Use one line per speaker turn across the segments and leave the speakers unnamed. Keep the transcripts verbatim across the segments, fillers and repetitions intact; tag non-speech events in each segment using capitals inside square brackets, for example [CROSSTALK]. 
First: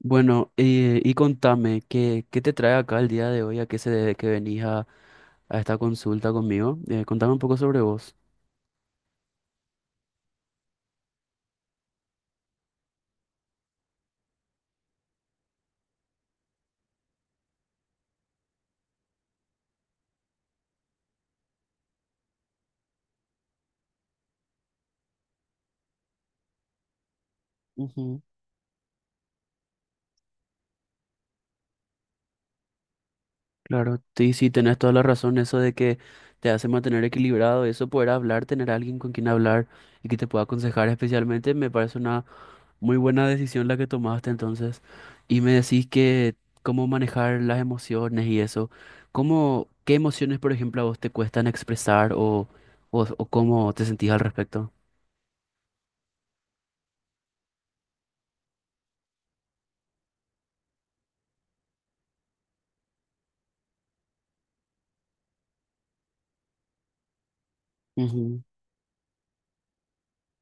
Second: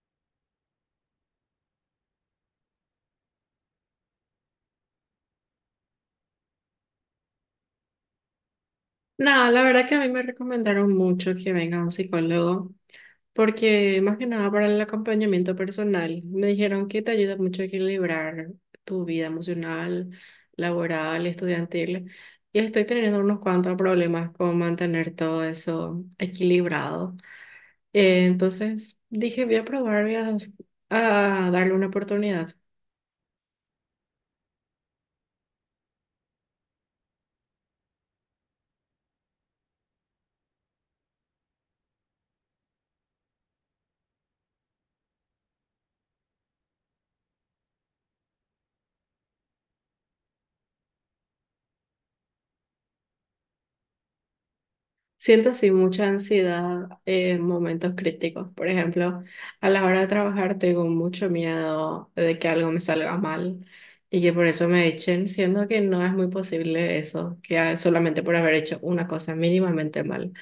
Bueno, eh, y contame, ¿qué, qué te trae acá el día de hoy? ¿A qué se debe que venís a, a esta consulta conmigo? Eh, contame un poco sobre vos.
No, la verdad que a mí me recomendaron mucho que venga un psicólogo, porque más que nada para el acompañamiento personal, me dijeron que te ayuda mucho a equilibrar tu vida emocional, laboral, estudiantil, y estoy teniendo unos cuantos problemas con mantener todo eso equilibrado.
Ujú.
Eh, entonces dije, voy a probar, voy a, a darle una oportunidad.
Claro, sí, sí, tenés toda la razón, eso de que te hace mantener equilibrado, eso poder hablar, tener a alguien con quien hablar y que te pueda aconsejar especialmente, me parece una muy buena decisión la que tomaste entonces. Y me decís que cómo manejar las emociones y eso, ¿cómo, qué emociones, por ejemplo, a vos te cuestan expresar o, o, o cómo te sentís al respecto?
Siento así mucha ansiedad en momentos críticos. Por ejemplo, a la hora de trabajar tengo mucho miedo de que algo me salga mal y que por eso me echen, siendo que no es muy posible eso, que a- solamente por
Ujú,
haber hecho una cosa mínimamente mal.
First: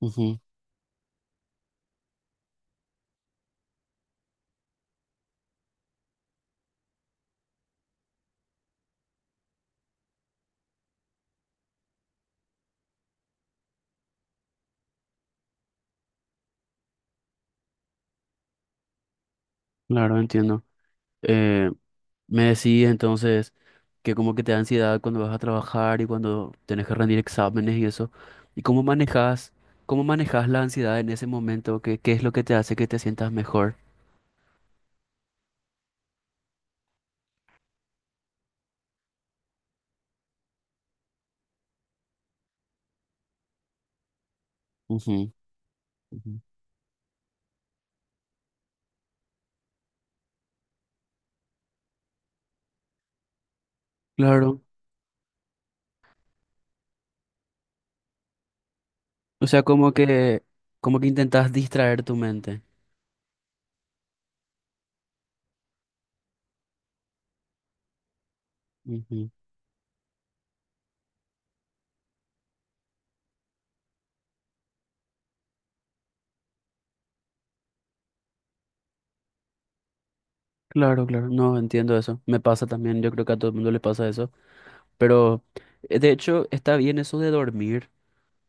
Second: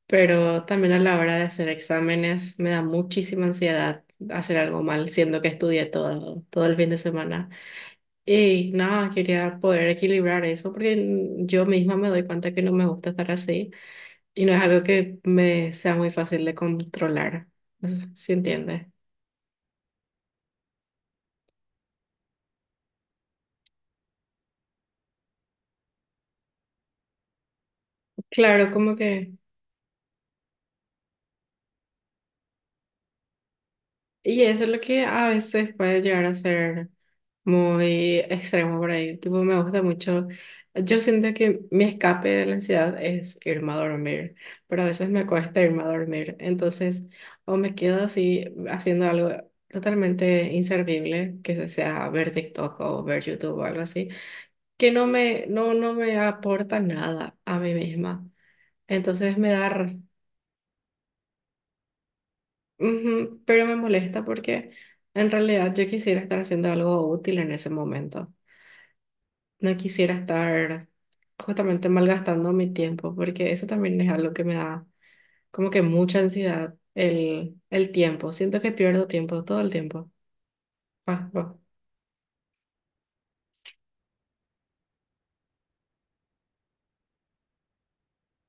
ujú.
Pero también a la hora de hacer exámenes me da muchísima ansiedad hacer algo mal, siendo que estudié todo, todo el fin de semana. Y nada, quería poder equilibrar eso porque yo misma me doy cuenta que no me gusta estar así. Y no es algo que me sea muy fácil de controlar, no sé si entiende.
Claro, entiendo. Eh, Me decís entonces que como que te da ansiedad cuando vas a trabajar y cuando tenés que rendir exámenes y eso. ¿Y
Claro,
cómo
como que...
manejas, cómo manejas la ansiedad en ese momento? ¿Qué, qué es lo que te hace que te sientas mejor?
Y eso es lo que a veces puede llegar a ser muy extremo por ahí. Tipo, me gusta mucho. Yo siento que mi escape de la ansiedad es irme a dormir, pero a veces me
Ujú,
cuesta irme a
ujú.
dormir. Entonces, o me quedo así haciendo algo totalmente inservible, que se- sea ver TikTok o ver YouTube o algo así,
Claro.
que no me, no, no me aporta nada a mí misma. Entonces
O
me
sea,
da,
como
r-
que, como que intentas distraer tu mente.
ujú, pero me molesta porque en realidad yo quisiera estar haciendo algo útil en ese momento.
Ujú.
No quisiera estar justamente malgastando mi tiempo porque eso también es algo que me da como que mucha ansiedad, el, el tiempo. Siento que pierdo tiempo todo el tiempo.
Claro, claro,
Ah, ah.
no entiendo eso. Me pasa también, yo creo que a todo el mundo le pasa eso. Pero eh, de hecho está bien eso de dormir.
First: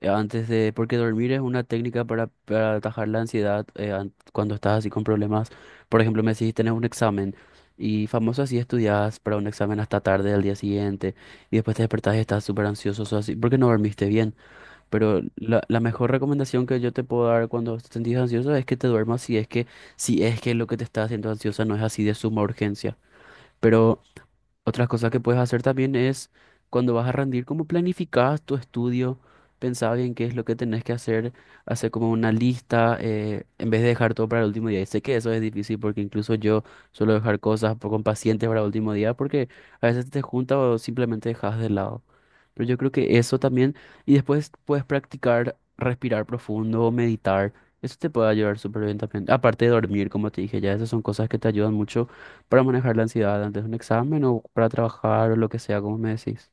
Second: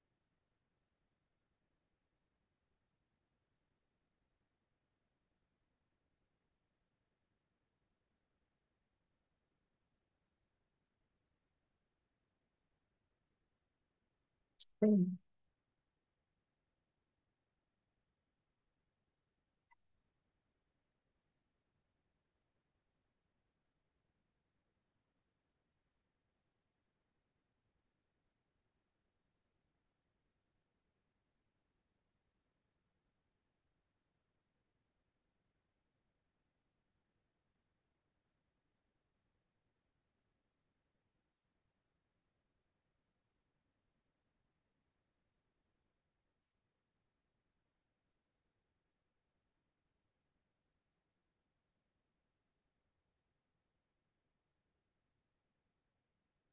eh, Antes de, porque dormir es una técnica para, para atajar la ansiedad eh, an- cuando estás así con problemas. Por ejemplo, me decís, tenés un examen y famoso así estudias para un examen hasta tarde del día siguiente y después te despertás y estás súper ansioso, sos así, porque no dormiste bien.
Sí.
Pero la, la mejor recomendación que yo te puedo dar cuando te sentís ansioso es que te duermas si es que, si es que lo que te está haciendo ansiosa no es así de suma urgencia. Pero otra cosa que puedes hacer también es cuando vas a rendir, como planificas tu estudio, pensá bien qué es lo que tenés que hacer, hacer como una lista, eh, en vez de dejar todo para el último día. Y sé que eso es difícil porque incluso yo suelo dejar cosas po- con pacientes para el último día porque a veces te juntas o simplemente dejas de lado. Pero yo creo que eso también, y después puedes practicar respirar profundo o meditar. Eso te puede ayudar súper bien también. Aparte de dormir, como te dije ya, esas son cosas que te ayudan mucho para manejar la ansiedad antes de un examen o para trabajar o lo que sea, como me decís.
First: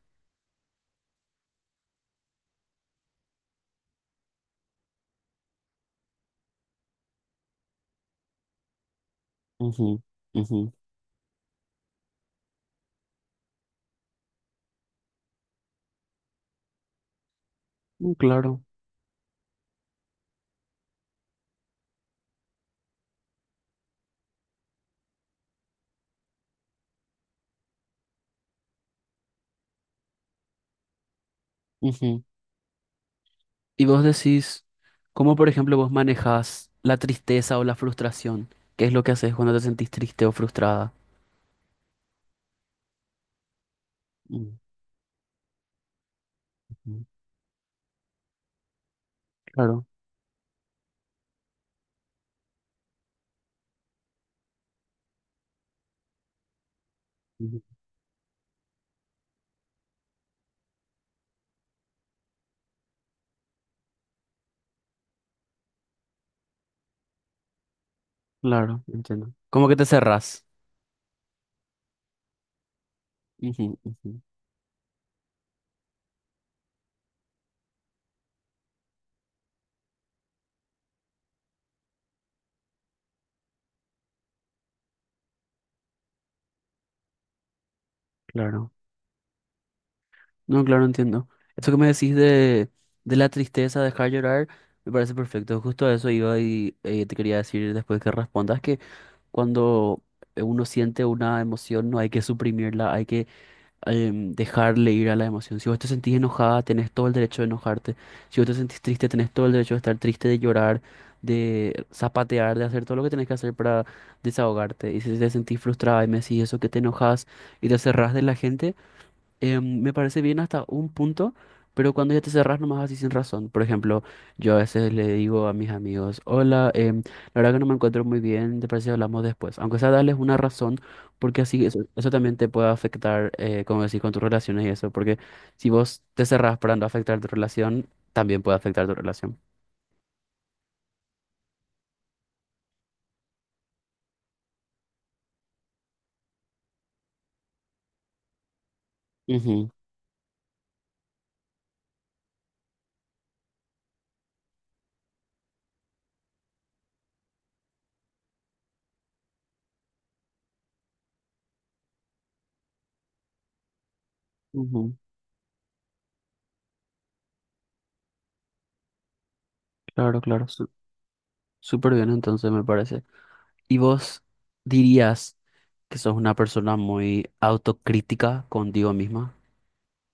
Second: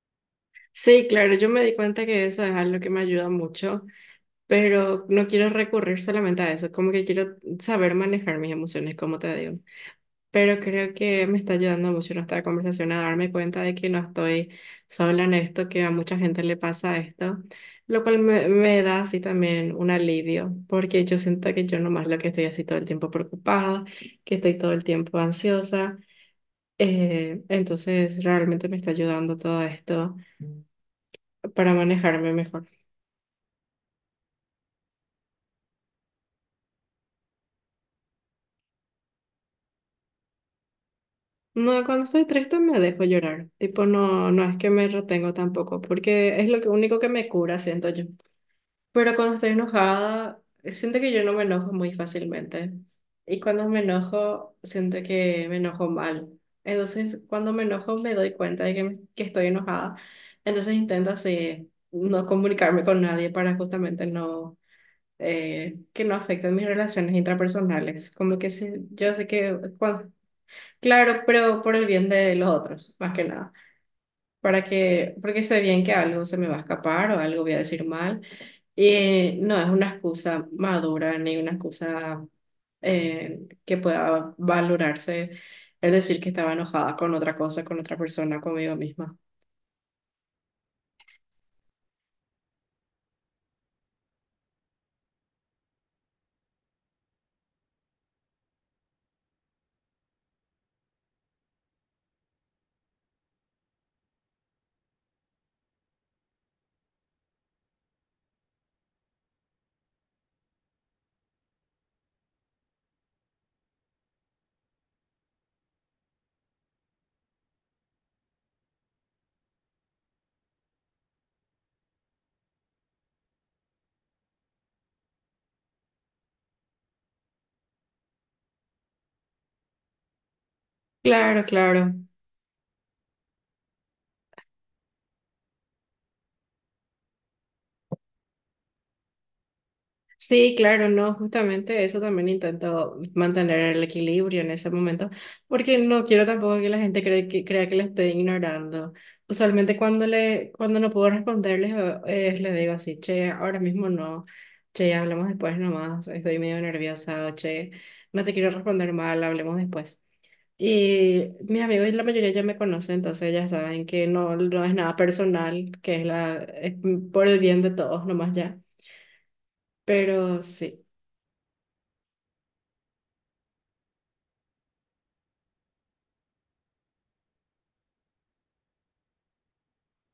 Sí, claro, yo me di cuenta que eso es algo que me ayuda mucho, pero no quiero recurrir solamente a eso, como que quiero saber manejar mis emociones, como te digo.
Ujú, ujú.
Pero creo que me está ayudando mucho nuestra conversación a darme cuenta de que no estoy sola en esto, que a mucha gente le pasa esto, lo
Mm,
cual me,
Claro.
me da así también un alivio, porque yo siento que yo nomás lo que estoy así todo el tiempo preocupada, que estoy todo el tiempo ansiosa, eh, entonces realmente me está ayudando todo esto para
Ujú.
manejarme mejor.
Y vos decís, ¿cómo por ejemplo vos manejás la tristeza o la frustración? ¿Qué es lo que haces cuando te sentís triste o frustrada?
No, cuando estoy triste me dejo llorar, tipo no, no
Ujú,
es que me retengo tampoco, porque es lo que, único que me cura, siento yo. Pero cuando estoy
claro,
enojada, siento que yo no me enojo muy fácilmente. Y cuando me enojo, siento que me enojo mal. Entonces, cuando
ujú,
me enojo, me doy cuenta de que, me- que estoy enojada. Entonces, intento así, no comunicarme con nadie para justamente no, eh, que no afecten mis relaciones intrapersonales. Como que sí,
claro,
yo sé
entiendo.
que,
¿Cómo que te
cuan-
cerrás?
Claro, pero por el bien de los otros, más que nada
Ujú, ujú,
para que, porque sé bien que algo se me va a escapar o algo voy a decir mal. Y no es una excusa madura ni una excusa eh, que pueda valorarse el decir que estaba enojada con otra cosa, con otra persona,
claro.
conmigo misma.
No, claro, entiendo. Eso que me decís de, de la tristeza, dejar llorar, me parece perfecto. Justo a eso iba y eh, te quería decir después que respondas que cuando eh, uno siente una emoción, no hay que suprimirla, hay que em, dejarle ir a la emoción. Si vos te sentís enojada, tenés todo el derecho de enojarte. Si vos te sentís triste, tenés todo el derecho de estar triste, de llorar, de zapatear, de hacer todo lo que tenés que hacer para desahogarte. Y si te sentís frustrada y me decís eso, que te enojas y te cerrás de la gente, em, me parece bien hasta un punto, pero cuando ya te cerrás nomás así sin razón. Por ejemplo, yo a veces le digo a mis amigos, hola, em, la verdad que no me encuentro muy bien, ¿te parece si hablamos después? Aunque sea darles una razón, porque
Claro,
así eso,
claro.
eso también te puede afectar, eh, como decís, con tus relaciones y eso, porque si vos te cerrás para no afectar tu relación, también puede afectar tu relación.
Sí, claro, no, justamente eso también intento mantener el equilibrio en ese momento, porque no quiero tampoco que la gente cree que, crea que le estoy ignorando.
Ujú,
Usualmente cuando le, cuando no puedo responderles, eh, les digo así, che, ahora mismo no, che, hablamos después nomás, estoy medio nerviosa, o che, no te quiero responder mal, hablemos después. Y mis amigos, la mayoría ya me conocen, entonces ya saben que no, no es
ujú.
nada personal, que es la, es por el bien de todos nomás ya.
Claro,
Pero
claro, su-
sí.
súper bien entonces me parece. ¿Y vos dirías que sos una persona muy autocrítica contigo misma?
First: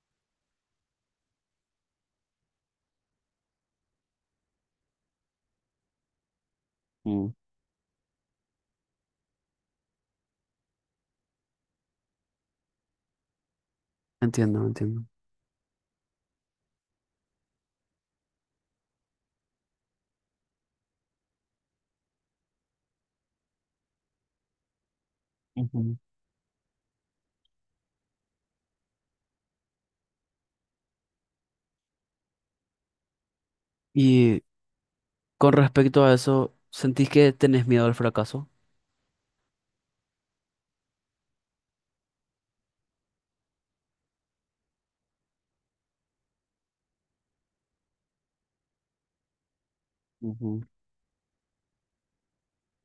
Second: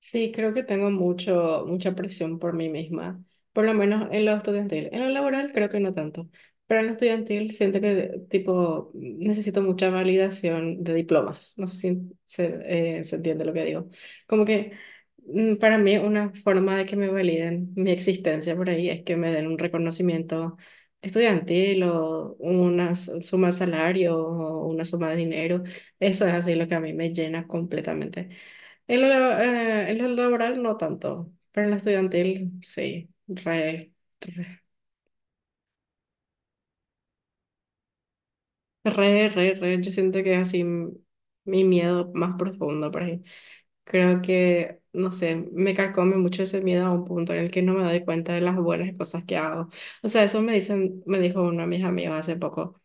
Sí, creo que tengo mucho, mucha presión por mí misma, por lo menos en lo estudiantil. En lo laboral creo que no tanto, pero en lo
Mm,
estudiantil siento que tipo necesito mucha validación de diplomas. No sé si se, eh, se entiende lo que digo. Como
entiendo,
que
entiendo.
mm, para mí una forma de que me validen mi existencia por ahí es que me den un reconocimiento estudiantil o una s- suma de salario o una suma de dinero.
Ujú.
Eso es así lo que a mí me llena completamente. En lo, la- eh, en lo laboral no tanto, pero en lo estudiantil sí, re,
Y
re,
con respecto a eso, ¿sentís que tenés miedo al fracaso?
re, re, re. Yo siento que es así m- mi miedo más profundo por ahí. Creo que, no sé, me carcome mucho ese miedo a un punto en el que no me doy cuenta de las buenas cosas que hago. O sea, eso me
Ujú.
dicen, me dijo uno de mis amigos hace poco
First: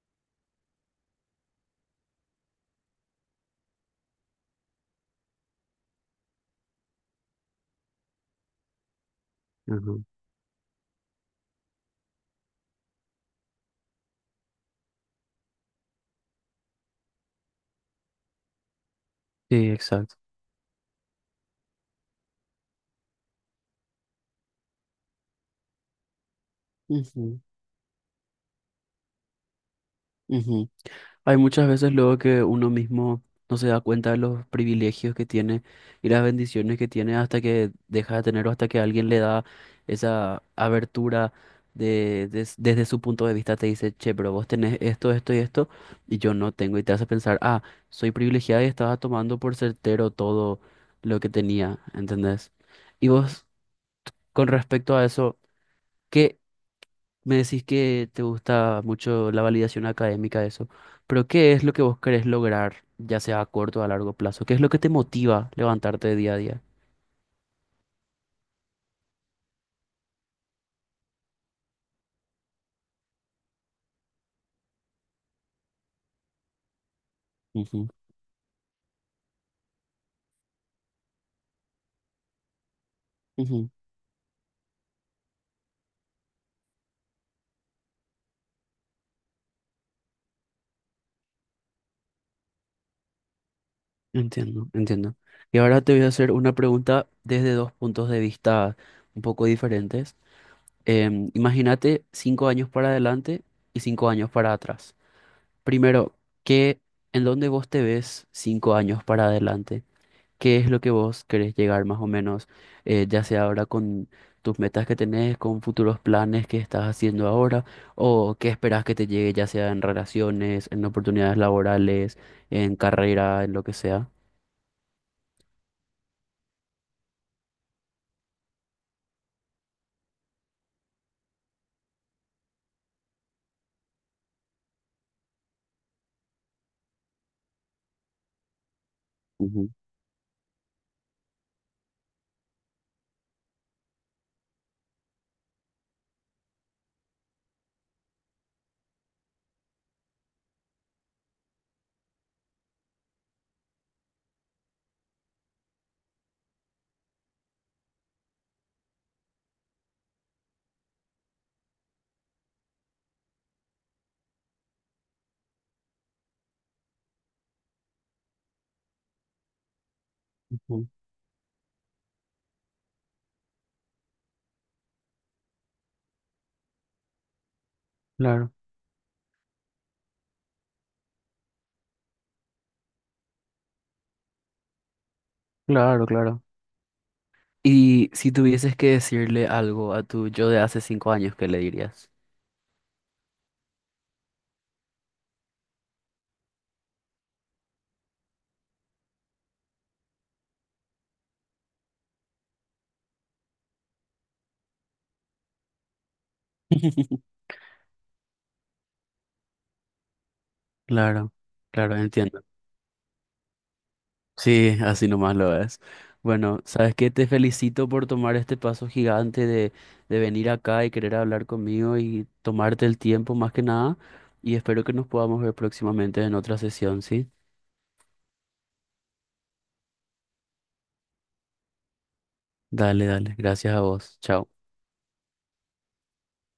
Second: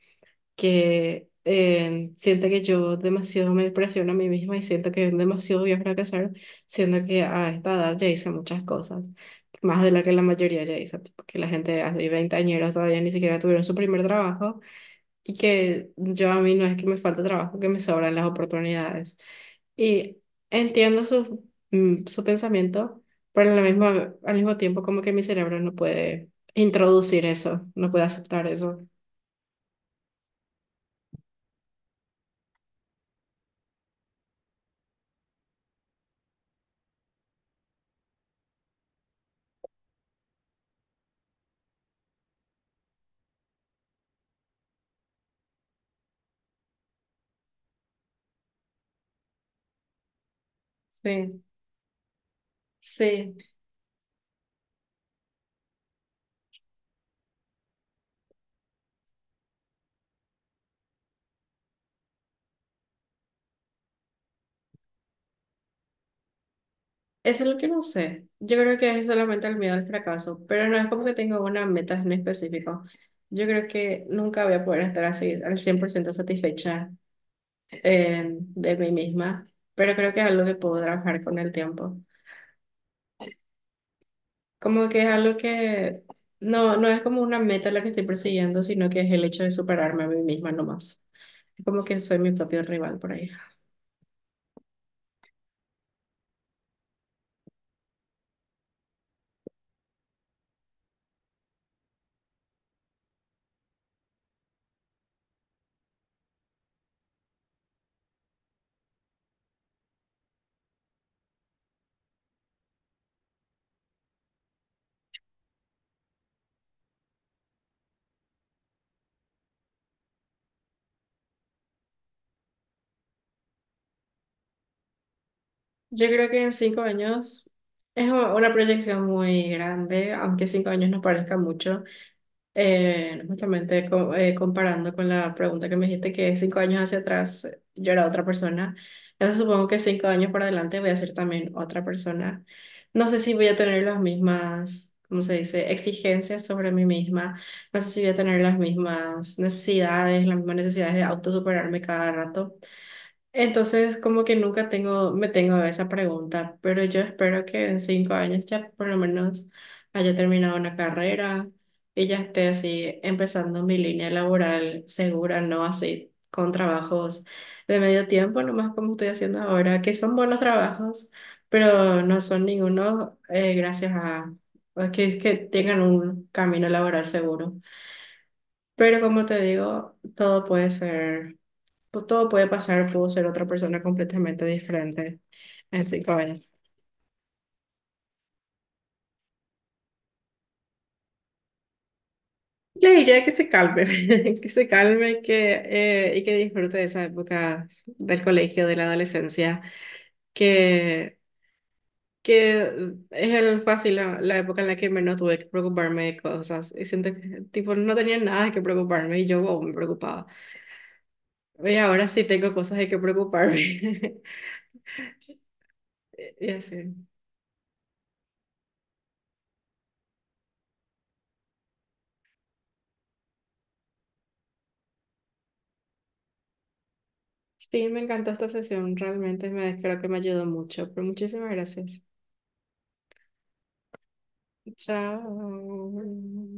que eh, siento que yo demasiado me presiono a mí misma y siento que demasiado voy a fracasar, siendo que a esta edad ya hice muchas cosas, más de
Ajá.
lo que la mayoría ya hizo, tipo, que la gente hace veinte años todavía ni siquiera tuvieron su primer trabajo y que yo a mí no es que me falte trabajo, que me sobran las oportunidades.
Sí, exacto.
Y entiendo su, mm, su pensamiento, pero a la misma, al mismo tiempo como que mi cerebro no puede introducir
Ujú,
eso, no puede aceptar eso.
ujú. Hay muchas veces luego que uno mismo no se da cuenta de los privilegios que tiene y las bendiciones que tiene hasta que deja de tener o hasta que alguien le da esa abertura de, des- desde su punto de vista te dice, che, pero vos tenés esto, esto y esto y yo no tengo y te hace pensar, ah, soy privilegiada y estaba tomando por certero todo lo que
Sí,
tenía, ¿entendés? Y
sí.
vos, con respecto a eso, ¿qué? Me decís que te gusta mucho la validación académica, eso, pero ¿qué es lo que vos querés lograr, ya sea a corto o a largo plazo? ¿Qué es lo que te motiva levantarte día a día?
Eso es lo que no sé. Yo creo que es solamente el miedo al fracaso, pero no es como que tenga una meta en específico. Yo creo que nunca voy a poder estar así al cien por ciento satisfecha
Ujú,
eh, de mí misma, pero creo que es algo que puedo trabajar con el tiempo.
ujú.
Como que es algo que no, no es como una meta la que estoy persiguiendo, sino que es el hecho de superarme a mí misma nomás. Es como que soy mi propio rival por ahí.
Entiendo, entiendo. Y ahora te voy a hacer una pregunta desde dos puntos de vista un poco diferentes. Em, imagínate cinco años para adelante y cinco años para atrás. Primero, ¿qué, en dónde vos te ves cinco años para adelante? Qué es lo que vos querés llegar más o menos, eh, ya sea ahora con tus metas que tenés, con futuros planes que estás haciendo ahora, o qué esperás que te llegue, ya sea en relaciones, en oportunidades laborales, en carrera, en lo que sea.
Yo creo que en cinco años es u- una proyección muy grande, aunque cinco años no parezca mucho. Eh, justamente co- eh, comparando con la pregunta que me dijiste que cinco años hacia atrás eh, yo era otra persona, entonces supongo
Ujú,
que cinco años para adelante voy a ser también otra persona. No sé si voy a tener las mismas, ¿cómo se dice?, exigencias sobre mí misma, no sé si voy a tener las mismas necesidades, las mismas necesidades de autosuperarme cada rato. Entonces, como que nunca tengo, me tengo a esa pregunta, pero yo espero que en cinco años ya por lo menos haya terminado una carrera y ya esté así empezando mi línea laboral segura, no así con trabajos de medio tiempo, nomás como estoy haciendo ahora, que son buenos
ujú.
trabajos, pero no son ninguno eh, gracias a a que, que tengan un camino laboral seguro.
Claro,
Pero como te digo, todo puede ser pues, todo puede pasar, puedo ser otra persona completamente diferente en
claro,
cinco
claro.
años.
Y si tuvieses que decirle algo a tu yo de hace cinco años, ¿qué le dirías?
Le diría que se calme, [LAUGHS] que se calme que, eh, y que disfrute de esa época del colegio, de la adolescencia, que, que es el fácil la, la época en la que menos tuve que preocuparme de cosas. Y siento que
[LAUGHS]
tipo, no tenía nada que preocuparme y yo wow, me preocupaba.
Claro,
Y
claro,
ahora sí
entiendo.
tengo cosas de que preocuparme. [LAUGHS]
Sí, así nomás lo es.
Y
Bueno,
así.
¿sabes qué? Te felicito por tomar este paso gigante de, de venir acá y querer hablar conmigo y tomarte el tiempo más que nada. Y espero que nos podamos ver próximamente en otra sesión, ¿sí?
Sí, me encantó esta sesión, realmente me creo que me ayudó mucho, pero muchísimas gracias.
Dale, dale. Gracias a vos. Chao.
Chao.